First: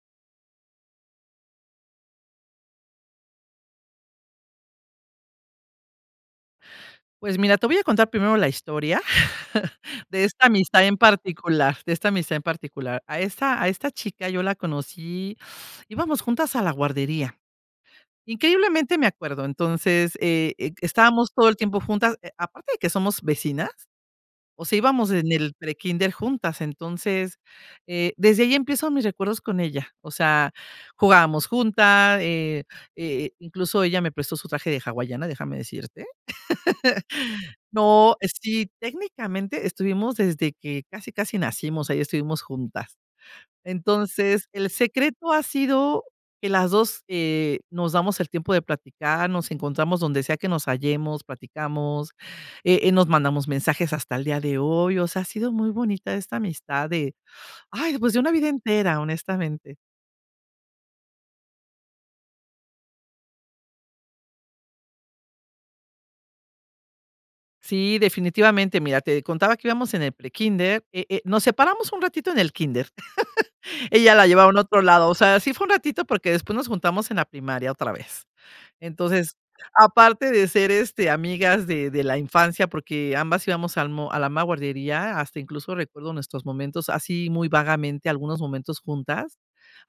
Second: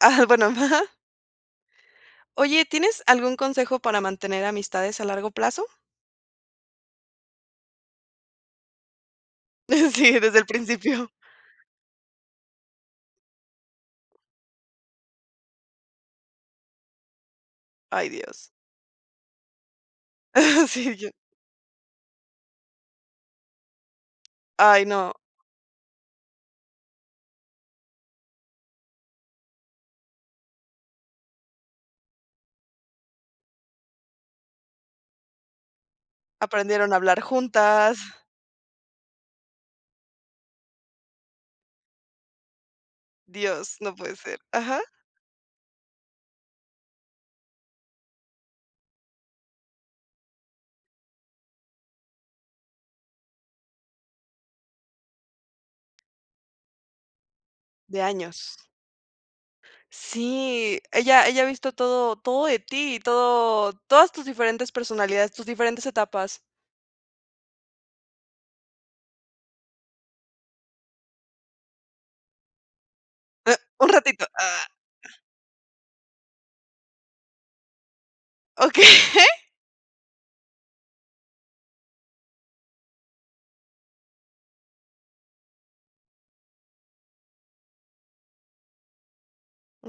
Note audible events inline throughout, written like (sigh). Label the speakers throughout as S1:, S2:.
S1: Ah, bueno, ajá. Oye, ¿tienes algún consejo para mantener amistades a largo plazo?
S2: Pues mira, te voy a contar primero la historia (chuckles)
S1: Sí,
S2: de
S1: desde el
S2: esta amistad en
S1: principio.
S2: particular de esta amistad en particular. A esta a esta chica yo la conocí, íbamos juntas a la guardería.
S1: Ay, Dios.
S2: Increíblemente me acuerdo. Entonces, eh,
S1: (chuckles)
S2: e
S1: Sí, ya.
S2: estábamos todo el tiempo juntas, aparte de que somos vecinas, o sea,
S1: Ay,
S2: íbamos
S1: no.
S2: en el prekinder juntas. Entonces, eh, desde ahí empiezo mis recuerdos con ella. O sea, jugábamos junta, eh eh, incluso ella me prestó su traje de hawaiana, déjame decirte.
S1: Aprendieron a hablar
S2: (chuckles)
S1: juntas.
S2: No, eh sí, técnicamente estuvimos desde que casi casi nacimos, ahí estuvimos juntas.
S1: Dios, no puede ser.
S2: Entonces el
S1: Ajá.
S2: secreto ha sido, que las 2, eh, nos damos el tiempo de platicar, nos encontramos donde sea que nos hallemos, platicamos, eh eh, nos mandamos mensajes hasta el día de hoy. O sea, ha sido muy bonita esta amistad de, ay,
S1: De
S2: pues, de una vida
S1: años.
S2: entera, honestamente.
S1: Sí, ella ella ha visto todo todo de ti y todo todas tus diferentes personalidades, tus diferentes etapas.
S2: Sí, definitivamente. Mira, te contaba que íbamos en el prekínder. Eh eh, nos separamos un ratito en el kínder.
S1: Eh, un
S2: (laughs) Ella
S1: ratito,
S2: la llevaron a
S1: ah.
S2: otro lado. O sea, así fue un ratito, porque después nos juntamos en la primaria otra vez.
S1: Okey.
S2: Entonces, aparte de ser este, amigas de de la infancia, porque ambas íbamos al mo a la misma guardería, hasta incluso recuerdo nuestros momentos, así muy vagamente, algunos momentos juntas,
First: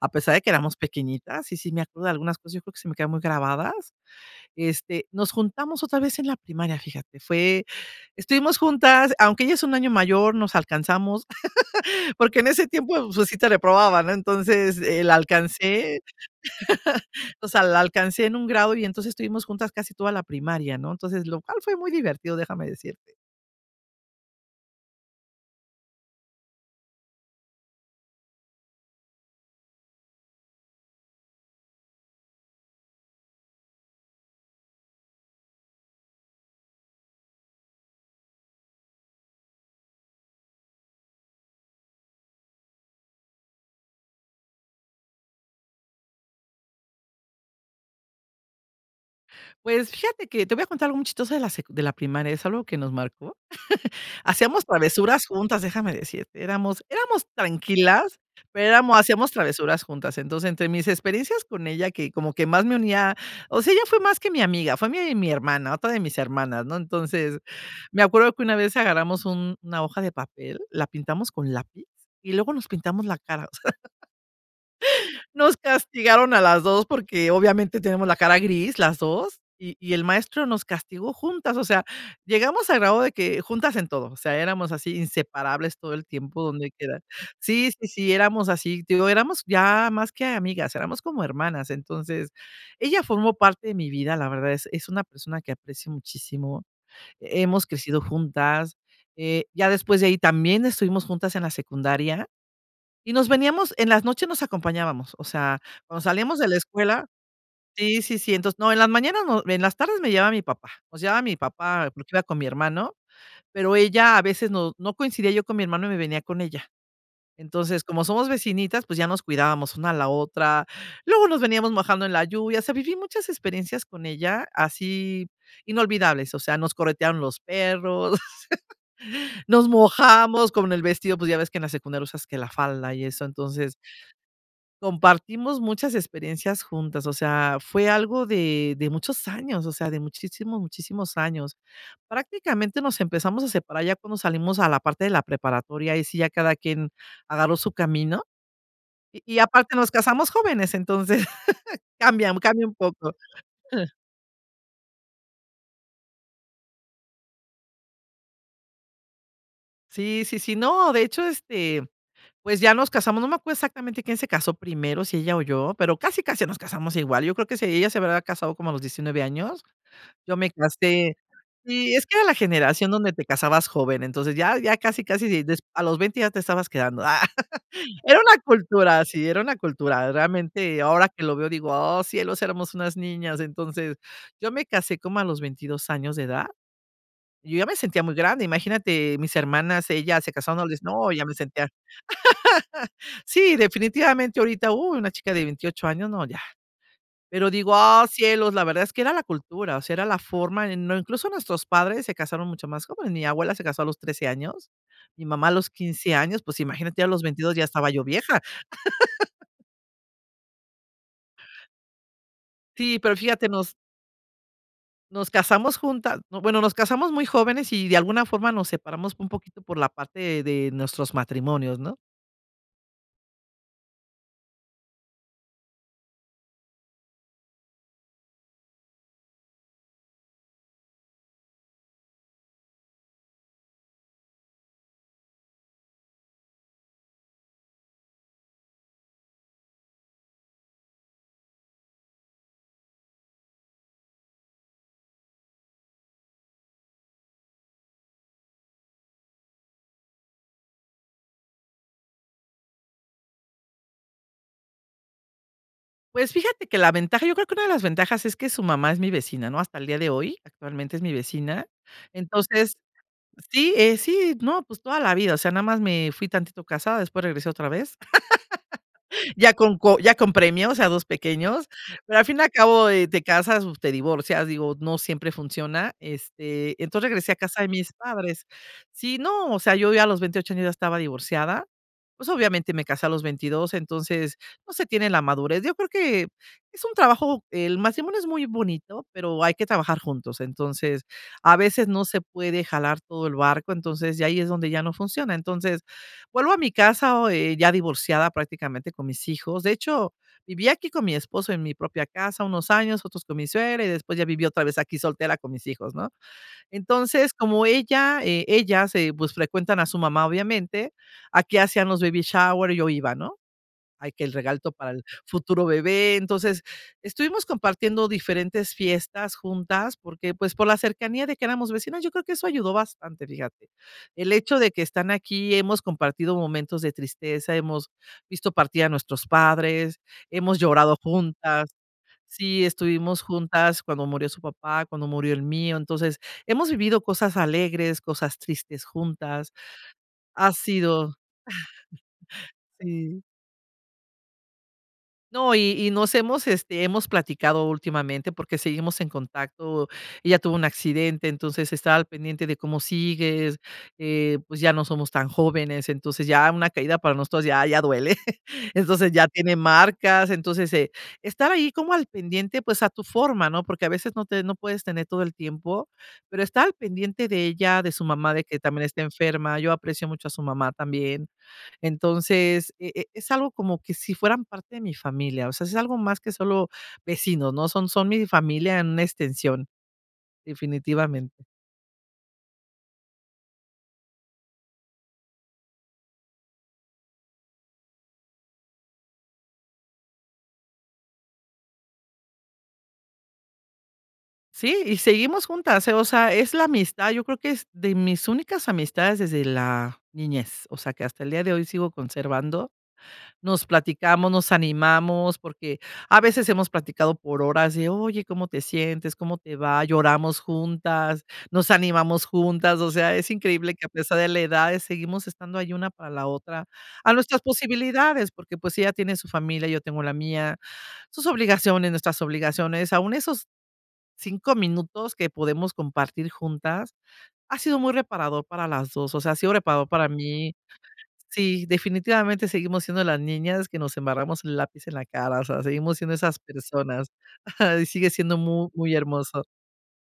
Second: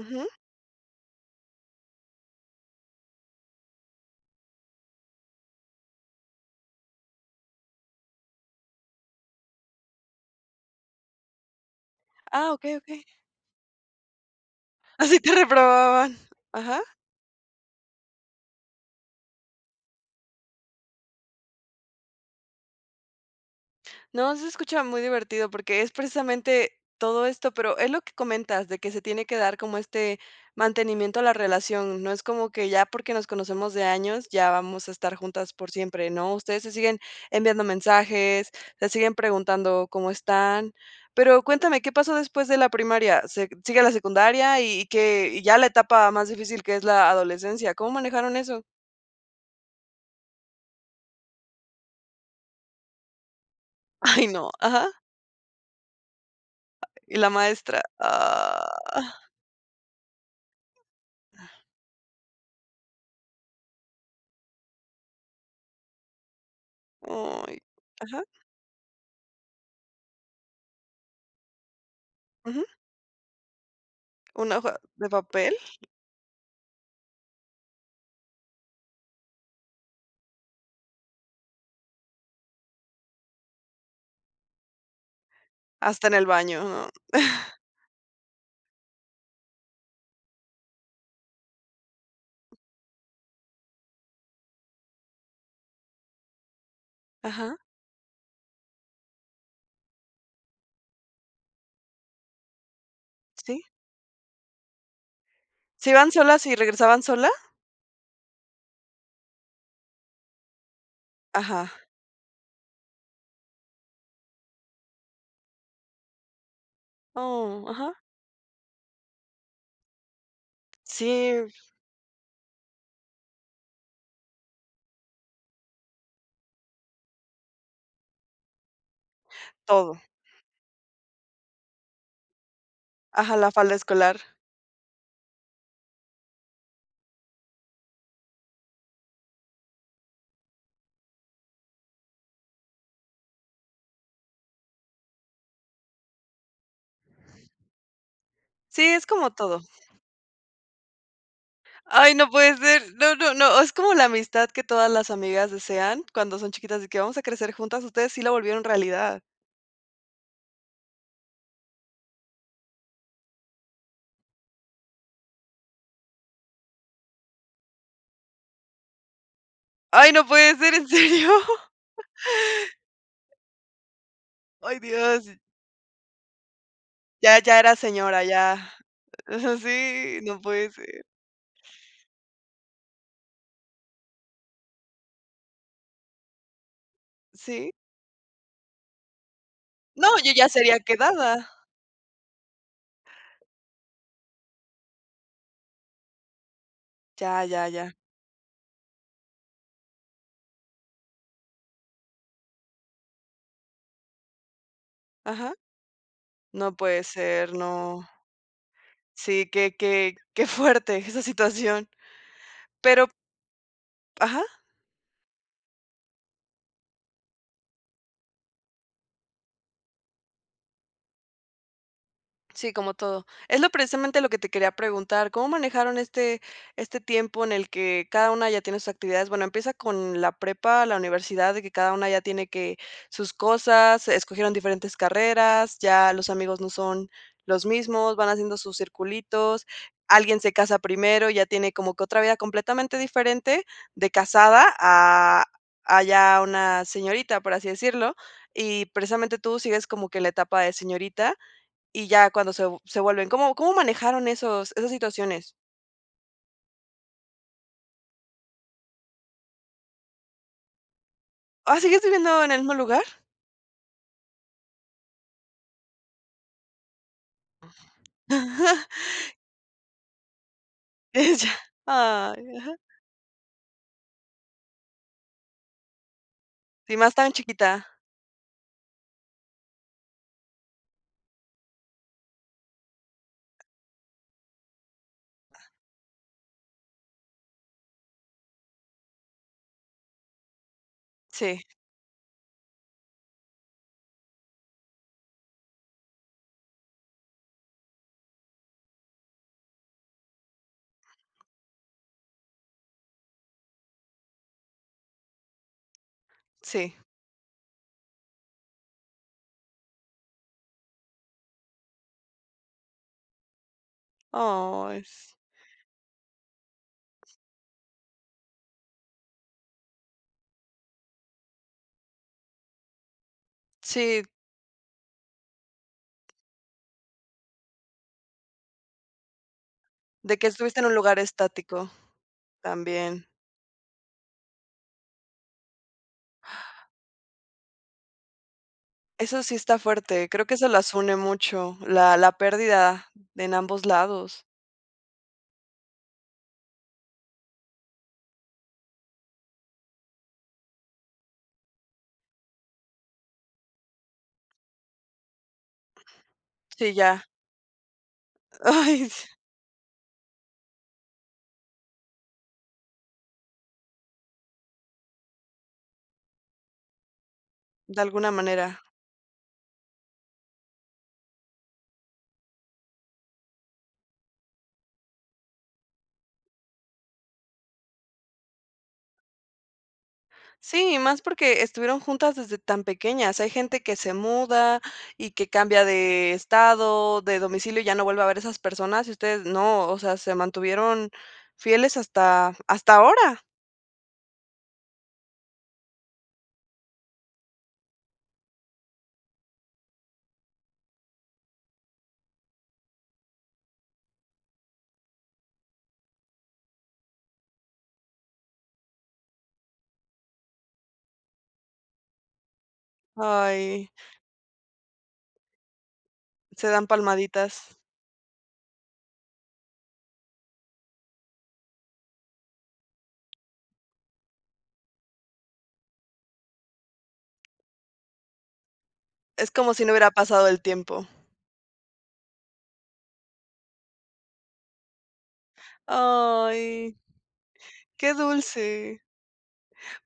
S2: a pesar de que éramos pequeñitas y sí me acuerdo de algunas cosas. Yo creo que se me quedaron muy grabadas. Este, nos juntamos otra vez en la primaria, fíjate. Fue estuvimos juntas, aunque ella es un año mayor, nos alcanzamos (laughs) porque en
S1: Ah,
S2: ese
S1: okey,
S2: tiempo
S1: okey.
S2: pues sí te reprobaban, ¿no? Entonces eh (chuckles) la
S1: Asi te
S2: alcancé,
S1: reprobaban. Ajá.
S2: (chuckles) o sea, la alcancé en un grado y entonces estuvimos juntas casi toda la primaria, ¿no? Entonces, lo cual fue muy divertido, déjame decirte.
S1: No, sí se escucha muy divertido porque es precisamente todo esto, pero es lo que comentas, de que se tiene que dar como este mantenimiento a la relación. No es como que ya porque nos conocemos de años, ya vamos a estar juntas por siempre, ¿no? Ustedes se siguen enviando mensajes, se siguen preguntando cómo están. Pero cuéntame, ¿qué pasó después de la primaria? se sigue la secundaria y que y ya la etapa más difícil, que es la adolescencia. ¿Cómo manejaron eso?
S2: Pues fíjate que te voy a contar algo chistosa de la sec de la primaria, es algo que nos marcó.
S1: Ay, no.
S2: (chuckles) Hacíamos
S1: Ajá.
S2: travesuras juntas, déjame decirte, éramos
S1: Y
S2: éramos
S1: la maestra.
S2: tranquilas, pero éramos
S1: Ah.
S2: hacíamos travesuras juntas. Entonces, entre mis experiencias con ella, que como que más me unía o sea, ella fue más que mi amiga, fue mi mi hermana, otra de mis hermanas, ¿no? Entonces,
S1: Ay.
S2: me
S1: Ajá.
S2: acuerdo que una vez agarramos un una hoja de papel, la pintamos con lápiz y luego
S1: Ujú.
S2: nos pintamos la cara. (laughs) O sea,
S1: Una hoja ¿de papel?
S2: nos castigaron a las 2, porque obviamente tenemos la cara gris, las 2 y y el maestro nos castigó juntas. O sea, llegamos al grado de que juntas en todo, o sea, éramos así inseparables todo el
S1: Hasta en el
S2: tiempo
S1: baño,
S2: donde
S1: ¿no?
S2: quiera.
S1: (chuckles)
S2: Sí sí sí éramos así. Te digo, éramos ya más que amigas, éramos como hermanas. Entonces ella formó parte de mi vida. La verdad es es una persona que aprecio muchísimo.
S1: Ajá.
S2: Hemos crecido juntas, eh, ya después de ahí también estuvimos juntas en la secundaria y nos
S1: Sí.
S2: veníamos en las noches nos acompañábamos. O sea,
S1: ¿Se
S2: cuando
S1: iban
S2: salíamos
S1: solas
S2: de
S1: y
S2: la
S1: regresaban
S2: escuela.
S1: sola?
S2: Sí sí sí, entonces no, en las mañanas, en las tardes me llevaba mi papá, nos llevaba mi
S1: Ajá.
S2: papá porque iba con mi hermano, pero ella a veces no no coincidía yo con mi hermano y me venía con ella.
S1: Oh,
S2: Entonces,
S1: ajá.
S2: como somos vecinitas, pues ya nos cuidábamos una a la otra. Luego nos
S1: Sí.
S2: veníamos mojando en la lluvia. O sea, viví muchas experiencias con ella, así inolvidables. O sea, nos corretearon los perros, (laughs) nos
S1: Todo.
S2: mojamos con el vestido, pues ya ves que en la secundaria usas que la falda y eso.
S1: Ajá, la falda
S2: Entonces
S1: escolar.
S2: compartimos muchas experiencias juntas, o sea, fue algo de de muchos años, o sea, de muchísimos, muchísimos años. Prácticamente nos empezamos a separar ya cuando salimos a la parte de la preparatoria, ahí sí ya cada quien agarró su camino.
S1: Sí, es como
S2: Y
S1: todo.
S2: aparte nos casamos jóvenes, entonces (chuckles)
S1: Ay, no
S2: cambian
S1: puede
S2: cambia un
S1: ser.
S2: poco.
S1: No, no, no, es como la amistad que todas las amigas desean cuando son chiquitas, de que vamos a crecer juntas. Ustedes sí lo volvieron realidad.
S2: Sí, sí, sí, no, de hecho, este, pues, ya nos casamos, no me acuerdo exactamente quién se casó primero, si ella o yo, pero casi casi nos casamos igual, yo creo que si ella se habrá casado como a los 19 años.
S1: Ay, no
S2: Yo me
S1: puede ser. ¿En
S2: casé
S1: serio?
S2: y es que era la generación donde te casabas joven. Entonces, ya ya
S1: Ay,
S2: casi casi
S1: Dios.
S2: de a los 20 ya te estabas quedando.
S1: Ya ya era
S2: (giggles) Era
S1: señora,
S2: una
S1: ya.
S2: cultura así, era una
S1: Eso
S2: cultura
S1: sí, no puede
S2: realmente,
S1: ser.
S2: ahora que lo veo, digo: "Oh, cielos, éramos unas niñas". Entonces yo me casé como a los 22 años de edad y yo ya
S1: ¿Sí?
S2: me sentía muy grande. Imagínate, mis hermanas,
S1: No,
S2: ellas
S1: yo
S2: se
S1: ya
S2: casaron,
S1: sería
S2: no ya me
S1: quedada.
S2: sentían. (giggles) Sí, definitivamente, ahorita, uh, una chica de 28 años, no, ya,
S1: Ya,
S2: pero
S1: ya,
S2: digo
S1: ya.
S2: ah cielos. La verdad es que era la cultura, o sea, era la forma en no, incluso nuestros padres se casaron mucho más joven, mi abuela, se casó a los 13 años. Mi mamá
S1: Ajá.
S2: a los 15 años, pues
S1: No
S2: imagínate,
S1: puede
S2: ya los
S1: ser,
S2: 22 ya estaba yo
S1: no.
S2: vieja.
S1: Sí,
S2: (giggles)
S1: que que que fuerte esa situación.
S2: Sí,
S1: Pero
S2: pero fíjate, nos
S1: Ajá.
S2: nos casamos juntas, no, bueno, nos casamos muy jóvenes y de alguna forma nos separamos un poquito por la parte de nuestros matrimonios, ¿no?
S1: Sí, como todo. Es lo precisamente lo que te quería preguntar. ¿Cómo manejaron este, este tiempo en el que cada una ya tiene sus actividades? Bueno, empieza con la prepa, la universidad, de que cada una ya tiene que sus cosas, escogieron diferentes carreras, ya los amigos no son los mismos, van haciendo sus circulitos, alguien se casa primero, ya tiene como que otra vida completamente diferente de casada a, a ya una señorita, por así decirlo, y precisamente tú sigues como que la etapa de señorita y ya cuando se se vuelven ¿Cómo cómo manejaron esos esas situaciones?
S2: Pues fíjate que la ventaja, yo creo que una de las ventajas es que su mamá es mi vecina, ¿no? Hasta el día de hoy, actualmente es mi vecina.
S1: ¿Ah sigues viviendo en el mismo
S2: Entonces.
S1: lugar?
S2: Sí, eh, si no, pues toda la vida, o sea, nada más me fui tantito casada, después regresé otra vez.
S1: (giggles)
S2: (laughs) Ya con co ya con premios o sea 2
S1: Ella.
S2: pequeños, pero al fin y
S1: Ay.
S2: al
S1: Ajá.
S2: cabo, eh, te casas, te divorcias, digo, no siempre funciona, este,
S1: Y
S2: entonces
S1: más
S2: regresé
S1: tan
S2: a casa de mis
S1: chiquita.
S2: padres. Sí, no, o sea, yo ya a los 28 años ya estaba divorciada, pues obviamente me casé a los 22, entonces no se tiene la madurez. Yo creo que es un trabajo, el matrimonio es muy bonito, pero hay que trabajar juntos. Entonces, a
S1: Sí.
S2: veces no se puede jalar todo el barco, entonces ya ahí es donde ya no funciona. Entonces, vuelvo a mi casa o eh, ya divorciada prácticamente con mis hijos. De hecho, viví aquí con mi esposo en mi propia casa unos años, otros con mi suegra y después ya viví otra vez aquí soltera con mis hijos, ¿no?
S1: Sí.
S2: Entonces, como ella, eh, ella se, pues se frecuentan a su mamá obviamente, aquí hacían los babyshowers y yo iba no, ay, que el regalo para
S1: Oh.
S2: el futuro bebé. Entonces estuvimos compartiendo diferentes fiestas juntas porque, pues, por la cercanía de que éramos vecinas, yo creo que eso ayudó bastante, fíjate.
S1: Sí.
S2: El hecho de que están aquí, hemos compartido momentos de tristeza, hemos visto partir a nuestros padres,
S1: De que
S2: hemos
S1: estuviste en un
S2: llorado
S1: lugar
S2: juntas.
S1: estático,
S2: Sí, estuvimos
S1: también.
S2: juntas cuando murió su papá, cuando murió el mío. Entonces hemos vivido cosas alegres, cosas tristes
S1: Eso
S2: juntas.
S1: sí está fuerte, creo
S2: Ha
S1: que eso las
S2: sido,
S1: une mucho, la la
S2: (chuckles)
S1: pérdida.
S2: sí.
S1: En ambos lados.
S2: No, y y nos hemos, este, hemos platicado últimamente, porque seguimos en contacto. Ella tuvo un accidente, entonces he estado al pendiente de, ¿cómo sigues?, eh, pues, ya no somos tan jóvenes. Entonces ya una
S1: Sí,
S2: caída para
S1: ya.
S2: nosotros, ya ya duele,
S1: Ay.
S2: entonces ya tiene marcas. Entonces, eh, estar ahí como al pendiente, pues, a tu forma, ¿no? Porque a veces no te no puedes tener todo el tiempo, pero estar al pendiente de ella, de
S1: De
S2: su
S1: alguna
S2: mamá, de que también
S1: manera.
S2: está enferma. Yo aprecio mucho a su mamá también. Entonces eh eh, es algo como que si fueran parte de mi familia, o sea, es algo más que solo vecinos, no, son son mi familia en una extensión.
S1: Sí, y más
S2: Definitivamen
S1: porque, estuvieron juntas desde tan pequeñas. Hay gente que se muda y que cambia de estado, de domicilio, y ya no vuelve a ver esas personas, y ustedes no, o sea, se mantuvieron fieles hasta hasta ahora.
S2: Sí, y seguimos juntas, eh, o sea, es la amistad. Yo creo que es de mis únicas amistades desde la niñez. O sea, que hasta el día de hoy sigo conservando. Nos platicamos, nos animamos porque, a veces hemos platicado por horas de oye, ¿cómo te sientes, cómo te va? Lloramos juntas, nos animamos juntas. O sea, es increíble que
S1: Ay.
S2: a pesar de la edad seguimos estando ahí una para la otra,
S1: Se dan
S2: a nuestras
S1: palmaditas.
S2: posibilidades, porque pues ella tiene su familia, yo tengo la mía, sus obligaciones, nuestras obligaciones. Aún esos 5, minutos que podemos compartir juntas ha sido muy reparador para las dos. O sea, ha
S1: Es
S2: sido
S1: como si
S2: reparador
S1: no
S2: para
S1: hubiera pasado
S2: mí.
S1: el tiempo.
S2: Sí, definitivamente seguimos siendo las niñas que nos embarramos el lápiz en la cara. O sea, seguimos siendo esas
S1: Ay.
S2: personas (chuckles) y sigue
S1: Qué
S2: siendo mu muy
S1: dulce.
S2: hermoso.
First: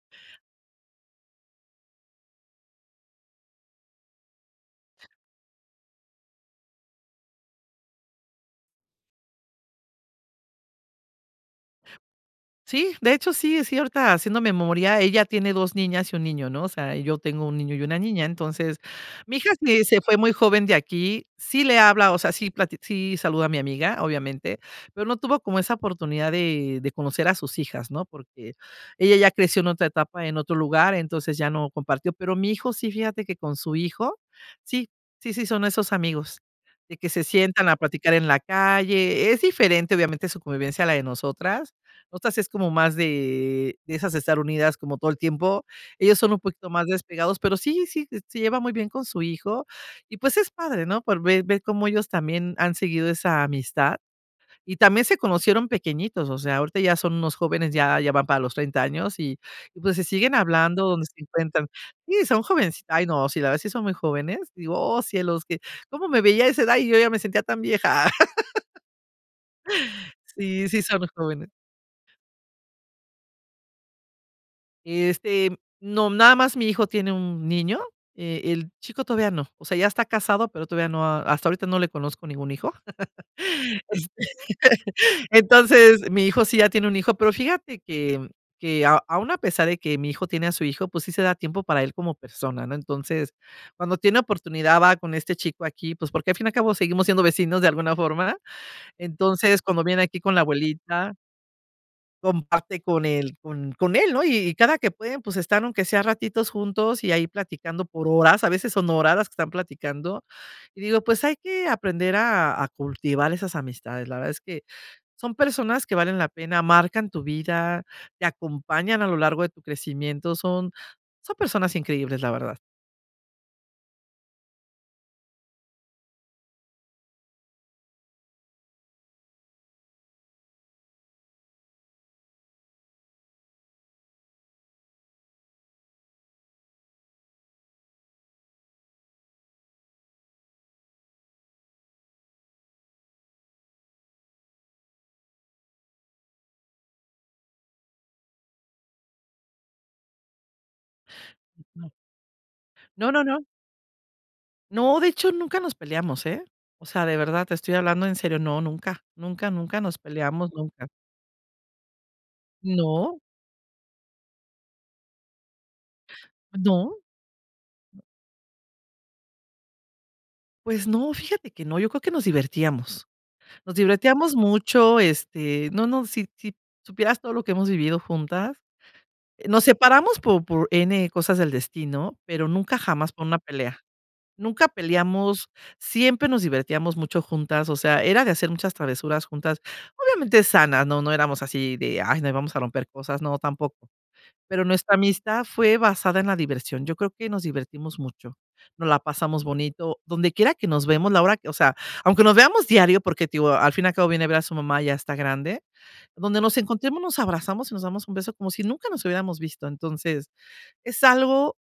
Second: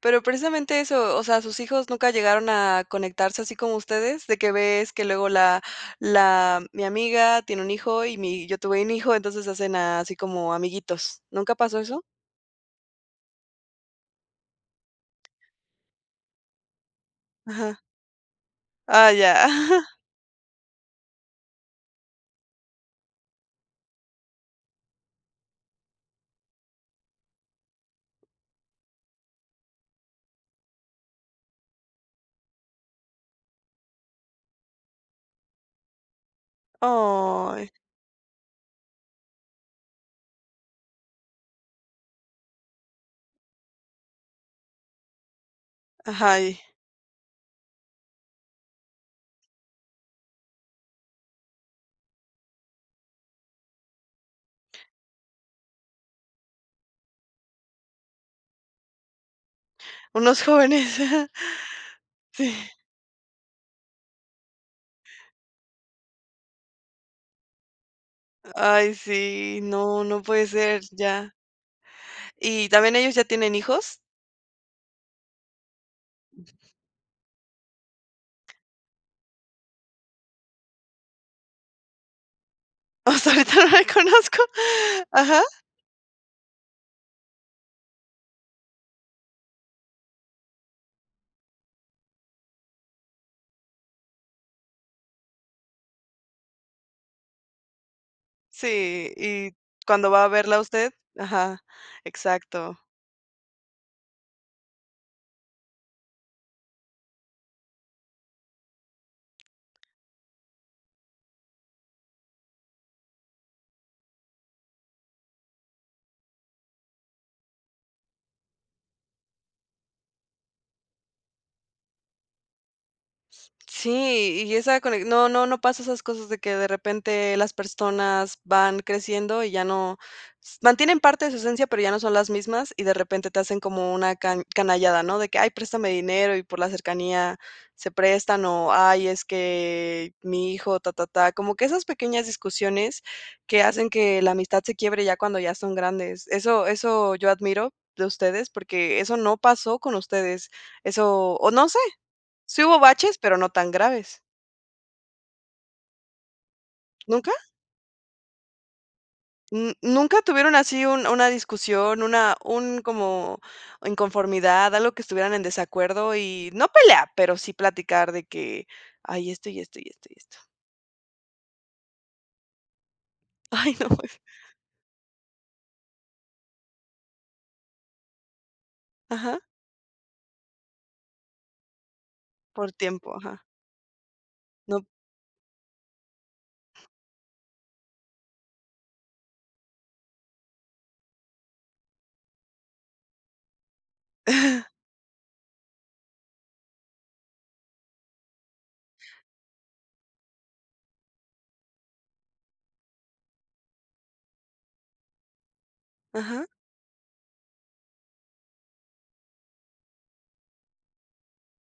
S1: Pero, precisamente eso, o sea, sus hijos nunca llegaron a conectarse así como ustedes, de que ves que luego la la mi amiga tiene un hijo y mi yo tuve un hijo, entonces hacen a así como amiguitos, ¿nunca pasó eso?
S2: Sí, de hecho, sí, es cierta, haciendo memoria. Ella tiene 2, niñas y 1, niño, ¿no? O sea, y yo tengo 1, niño
S1: Ajá.
S2: y 1, niña. Entonces,
S1: Ah,
S2: mi
S1: ya.
S2: hija sí
S1: (chuckles)
S2: se fue muy joven de aquí. Sí le habla, o sea, sí plati sí saluda a mi amiga, obviamente, pero no tuvo como esa oportunidad de de conocer a sus hijas, ¿no? Porque ella ya creció en otra etapa, en otro lugar, entonces ya no compartió. Pero mi hijo sí, fíjate que con su hijo sí sí, sí, son esos amigos de que se sientan
S1: Ay.
S2: a platicar en la calle. Es diferente, obviamente, su convivencia a la de nosotras. Nosotras es como más de de esas estar unidas como todo el tiempo. Ellos son
S1: Ajá.
S2: un
S1: Y
S2: poquito más despegados, pero sí, sí, s se lleva muy bien con su hijo y pues, es padre, no pues ver ver cómo ellos también han seguido esa amistad y también se conocieron pequeñitos. O sea, ahorita ya son unos jóvenes, ya ya van para los 30, años y pues se siguen
S1: Unos
S2: hablando
S1: jóvenes.
S2: donde se
S1: (chuckles)
S2: encuentran. Sí, son
S1: Sí.
S2: jovencit ay, no, la verdad si son muy jóvenes, digo, oh, cielos que cómo me veía a esa edad y yo ya me sentía tan vieja. (laughs)
S1: Ay, sí, no, no puede
S2: Sí,
S1: ser.
S2: sí son
S1: Ya.
S2: jóvenes.
S1: ¿Y también ellos, ya tienen hijos?
S2: Este, no, nada más, mi hijo tiene un niño. Eh, el chico todavía no, o sea, ya está casado, pero, todavía no, hasta ahorita no le conozco ningún hijo.
S1: Hasta ahorita no
S2: Este,
S1: conozco. Ajá.
S2: entonces, mi hijo sí ya tiene un hijo, pero, fíjate que que, aun a pesar de que mi hijo tiene a su hijo, pues, sí se da tiempo para él como persona, ¿no? Entonces, cuando tiene oportunidad, va con este chico aquí, pues porque al fin y al cabo seguimos siendo vecinos de alguna forma.
S1: Sí, y
S2: Entonces, cuando viene
S1: cuando
S2: aquí
S1: va a
S2: con la
S1: verla usted,
S2: abuelita
S1: ajá, exacto.
S2: comparte con él con con él, ¿no? Y cada que pueden, pues, están aunque sea ratitos juntos y ahí platicando por horas, a veces son horas las que están platicando. Y digo, pues hay que aprender a a cultivar esas amistades. La verdad es que son personas que valen la pena, marcan tu vida, te acompañan a lo largo de tu crecimiento. Son son personas increíbles, la verdad.
S1: Sí, y esa cone no no no pasa esas cosas de que de repente las personas van creciendo, y ya no s mantienen parte de su esencia, pero, ya no son las mismas, y de repente te hacen como una ca canallada, ¿no? De que: "Ay préstame dinero", y por la cercanía se prestan, o, "Ay, es que mi hijo", ta, ta, ta. Como que esas pequeñas discusiones que hacen que la amistad se quiebre ya cuando ya son grandes. Eso eso yo admiro de ustedes, porque, eso no pasó con ustedes. Eso, o, no sé,
S2: Ujú.
S1: sí hubo
S2: No,
S1: baches,
S2: no,
S1: pero
S2: no.
S1: no tan graves.
S2: No, de hecho, nunca nos peleamos, eh, o sea, de
S1: ¿Nunca?
S2: verdad, te estoy hablando en serio, no, nunca, nunca,
S1: Mm,
S2: nunca nos
S1: ¿nunca
S2: peleamos,
S1: tuvieron así
S2: nunca.
S1: un una discusión, una un
S2: No.
S1: como inconformidad, algo que estuvieran en desacuerdo? y no
S2: No.
S1: pelea, pero sí platicar de que ay, esto, y esto, y esto, y esto.
S2: Pues no, fíjate que no, yo creo que nos divertíamos nos
S1: Ay, no pue (laughs)
S2: divertíamos mucho, este, no no, si si supieras todo lo que hemos vivido juntas,
S1: Ajá.
S2: nos separamos por por n cosas del destino, pero,
S1: Por
S2: nunca jamás
S1: tiempo,
S2: por una
S1: ajá.
S2: pelea, nunca
S1: No.
S2: peleamos. Siempre nos divertíamos mucho juntas. O sea, era de hacer muchas travesuras juntas, obviamente sanas. No no éramos así de: "Ay, no, vamos a romper cosas", no tampoco. Pero,
S1: Ah.
S2: nuestra amistad fue basada en la diversión. Yo creo que nos divertimos mucho, nos la pasamos bonito, donde quiera que nos vemos la hora que, o sea, aunque nos veamos diario, porque al fin y al cabo viene a ver a su mamá, ya está grande, donde
S1: Ajá.
S2: nos encontremos, nos abrazamos y nos damos un beso, como si nunca nos hubiéramos visto. Entonces es algo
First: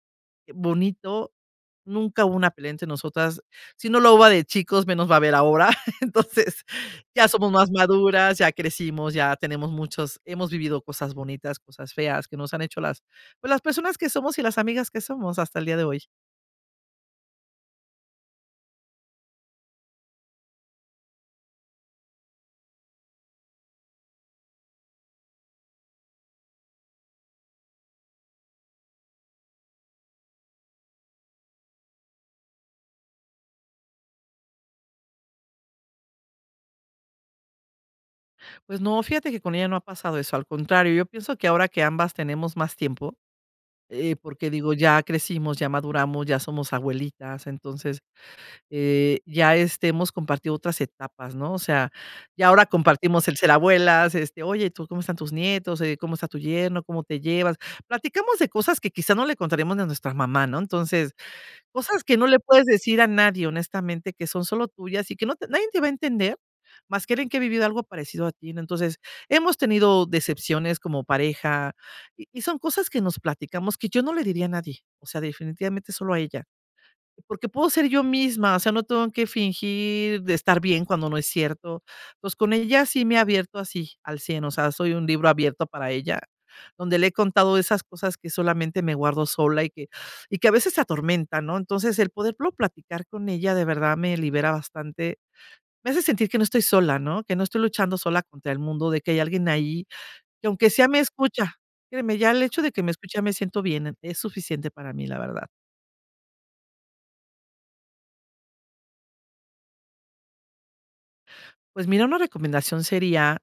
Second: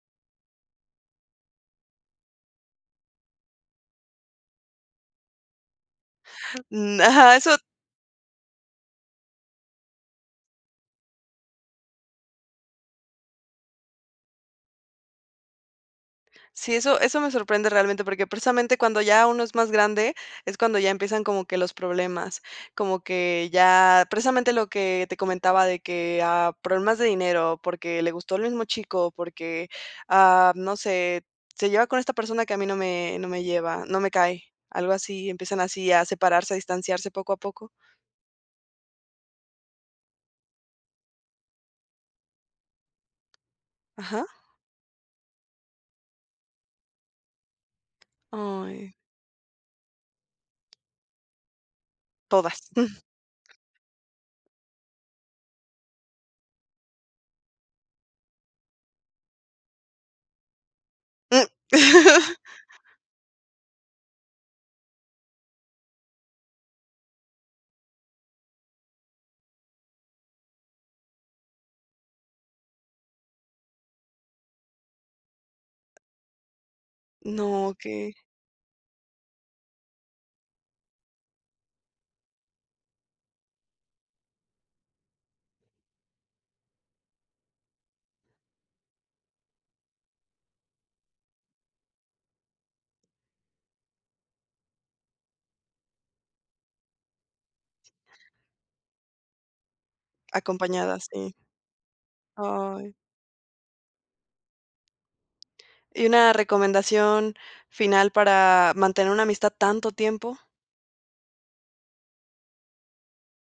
S2: bonito, nunca hubo una pelea entre nosotras, si no lo hubo de chicos, menos lo va a haber ahora. (laughs) Entonces
S1: N
S2: ya
S1: ajá,
S2: somos
S1: eso.
S2: más maduras, ya crecimos, ya tenemos muchos hemos vivido cosas bonitas, cosas feas que nos han hecho las pues, las personas que somos y las amigas que somos hasta el día de hoy.
S1: Sí, eso eso me sorprende realmente porque, precisamente cuando ya uno es más grande, es cuando ya empiezan como que los problemas, como que ya, precisamente lo que te comentaba de que, ah, problemas de dinero, porque, le gustó el mismo chico o porque, ah, no sé, se lleva con esta persona que a mí no me no me lleva, no me cae, algo así. Empiezan así a separarse, a distanciarse poco a poco.
S2: Pues no, fíjate que con ella no ha pasado eso, al contrario, yo pienso que ahora que ambas tenemos más tiempo, eh,
S1: Ajá.
S2: porque, digo, ya crecimos, ya maduramos, ya somos abuelitas, entonces,
S1: Ay.
S2: eh, ya este hemos compartido otras etapas, ¿no? O sea, ya ahora
S1: Todas. (chuckles)
S2: compartimos el ser abuelas. Este, oye, ¿tú cómo están tus nietos? Oye, ¿cómo está tu yerno? ¿Cómo te llevas? Platicamos de cosas que quizá no le contaremos de nuestra mamá, ¿no? Entonces,
S1: Mm.
S2: cosas que no le
S1: (laughs)
S2: puedes decir a nadie, honestamente, que son solo tuyas y que no te nadie te va a entender, más que alguien que ha vivido algo parecido a ti, ¿no? Entonces, hemos tenido decepciones como pareja, y y son cosas que nos platicamos que yo no le diría a nadie. O sea, definitivamente solo a ella. Porque puedo
S1: No,
S2: ser yo
S1: que
S2: misma, o sea, no tengo que fingir de estar bien cuando no es cierto. Pues, con ella sí me he abierto así al 100, o sea, soy un libro abierto para ella, donde le he contado de esas cosas que solamente me guardo sola y que (inhales) y que a veces se atormentan, ¿no? Entonces, el poderlo platicar con ella de verdad me libera bastante, me hace sentir que no estoy sola, ¿no?, que no estoy luchando sola contra el mundo, de que hay alguien ahí, que aunque sea me
S1: Acompañadas. Sí.
S2: escucha. Créeme, ya el hecho de que me
S1: Ay.
S2: escucha, ya me siento bien, es suficiente para mí, la verdad.
S1: Y una recomendación final, para mantener una amistad tanto tiempo.
S2: Pues mira, una recomendación sería,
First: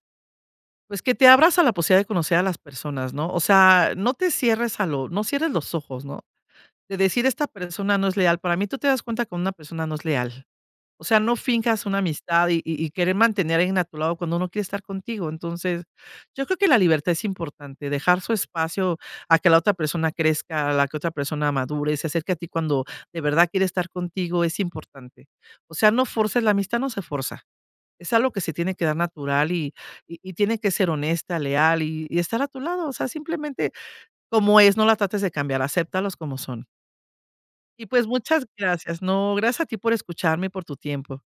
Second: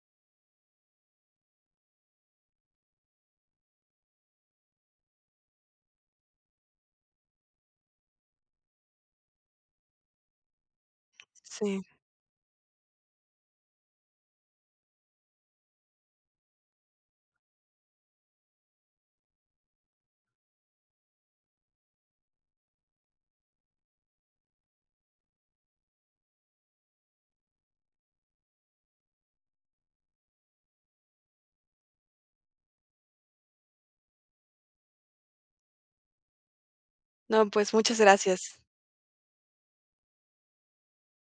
S2: pues, que te abras a la posibilidad de conocer a las personas, ¿no? O sea, no te cierres a lo no cierres los ojos, ¿no?, de decir esta persona no es leal. Para mí, tú te das cuenta que una persona no es leal, o sea, no
S1: Sí.
S2: finjas una amistad y y querer mantener a alguien a tu lado cuando no quiere estar contigo. Entonces yo creo que la libertad es importante, dejar su espacio a que la otra persona crezca, a la que otra persona madure, se acerque a ti cuando de verdad quiere estar contigo, es importante. O sea, no fuerces la amistad, no, se forza. Es algo que se tiene que dar natural y y tiene que ser honesta, leal y y estar a tu lado. O sea, simplemente como es, no la trates de cambiar, aceptalos como son.
S1: No pues,
S2: Y,
S1: muchas
S2: pues muchas
S1: gracias.
S2: gracias, no, gracias a ti por escucharme y por tu tiempo.